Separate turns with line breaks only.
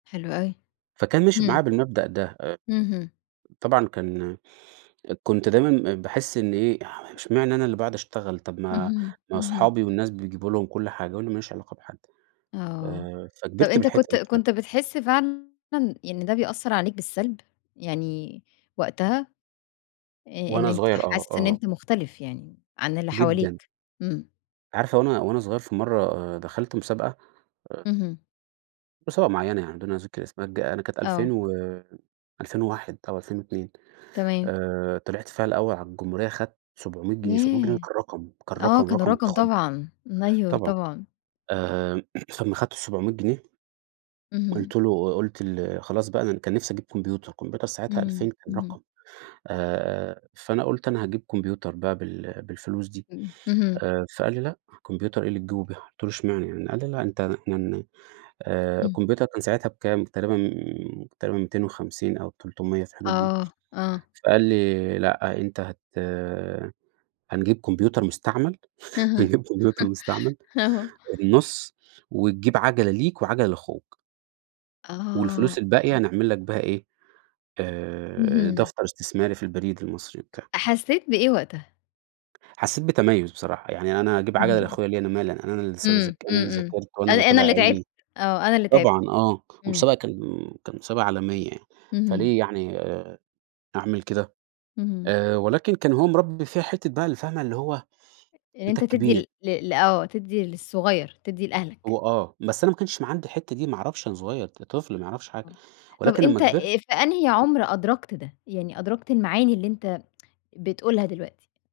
حلو أوي.
فكان ماشي معايا
إمم.
بالمبدأ ده أ
اهم.
طبعًا كان كنت دايمًا باحِس إنّي إيه، اح إشمعنى أنا اللي باقعد أشتغل، طب ما
اهم،
ما
اهم.
اصحابي والناس بيجيبوا لهم كل حاجة وأنا ما ليش علاقة بحد؟
آه.
آآ
طب
فكبرت
أنت
بالحتّة
كنت
دي [unintelligible]
كنت بتحِس فعلًا يعني ده بيأثّر عليك بالسَلب؟ يعني وقتها آآ إن
وأنا
أنت
صغير آه،
حاسس إن
آه.
أنت مختلف يعني عن اللي
جدًا.
حواليك. إمم.
عارفة وأنا وأنا صغير في مرّة دخلت مسابقة آآ
اهم.
مسابقة معيّنة يعني بدون ذِكر اسمها ج أنا كانت
آه.
2000 و2001 أو 2002
تمام.
آآ طلعت فيها الأول على الجمهورية خدت 700 جنيه، 700 جنيه ده
ياه!
كان رقم، كان
آه.
رقم
كان
رقم
رقم
يخُض.
طبعًا. أيوه
طبعًا.
طبعًا.
آآ أمّا خدت ال700 جنيه
اهم.
قُلت له ق قُلت ل خلاص بقى أنا كان نفسي أجيب كمبيوتر، كمبيوتر ساعتها
إمم.
2000 كان
اهم.
رقم. آآ فأنا قُلت: "أنا هاجيب كمبيوتر بقى بال بالفلوس دي."
إمم. اهم.
آآ فقال لي: "لأ، كمبيوتر إيه اللي تجيبه بيها." قُلت له: "إشمعنى يعني." قال لي: "لأ أنت" [unintelligible] آآ
إمم.
الكمبيوتر كان ساعتها بكام؟ تقريبًا، تقريبًا 250 أو 300 في الحدود دي.
آه. آه.
فقال لي: "لأ، أنت هت هنجيب كمبيوتر مستعمل،
[unintelligible]
هنجيب كمبيوتر مستعمل
آه.
النُص وتجيب عَجَلة ليك وعجلة لأخوك." والفلوس
آه.
الباقية
[unintelligible]
نعمل لك بيها إيه، آآ
اهم.
دفتر استثماري في البريد المصري وبتاع.
حسّيت بإيه وقتها؟
حسّيت بتميُّز بصراحة. يعني أنا أجيب عَجَلة
اهم.
لأخويا ليه؟ أنا مالي، أنا لسّه
إمم.
ذاك أنا
إمم،
اللي
إمم.
ذاكرت وأنا
أنا
اللي
أنا
طلع
اللي تعبت.
عيني،
آه، أنا اللي تعبت.
طبعًا آه. ومسابقة
إمم.
كان كان مسابقة عالمية،
اهم.
فليه يعني آآ أعمل كده؟
اهم.
آآ ولكن كان هو مربّي فيّا حتّة بقى اللي فاهمة؟ اللي هو،
إن
أنت
أنت تدي
الكبير.
ل ل ل آه. تدّي للصغير، تدّي لأهلك.
هو آه. بس أنا ما كانش م عندي الحتّة دي ما أعرفش أنا صغير، ط طفل ما يعرفش حاجة
[unintelligible] طب
ولكن أمّا
أنت
كبرت
في أنهي عمر أدركْت ده؟ يعني أدركْت المعاني اللي أنت بتقولها دلوقتي؟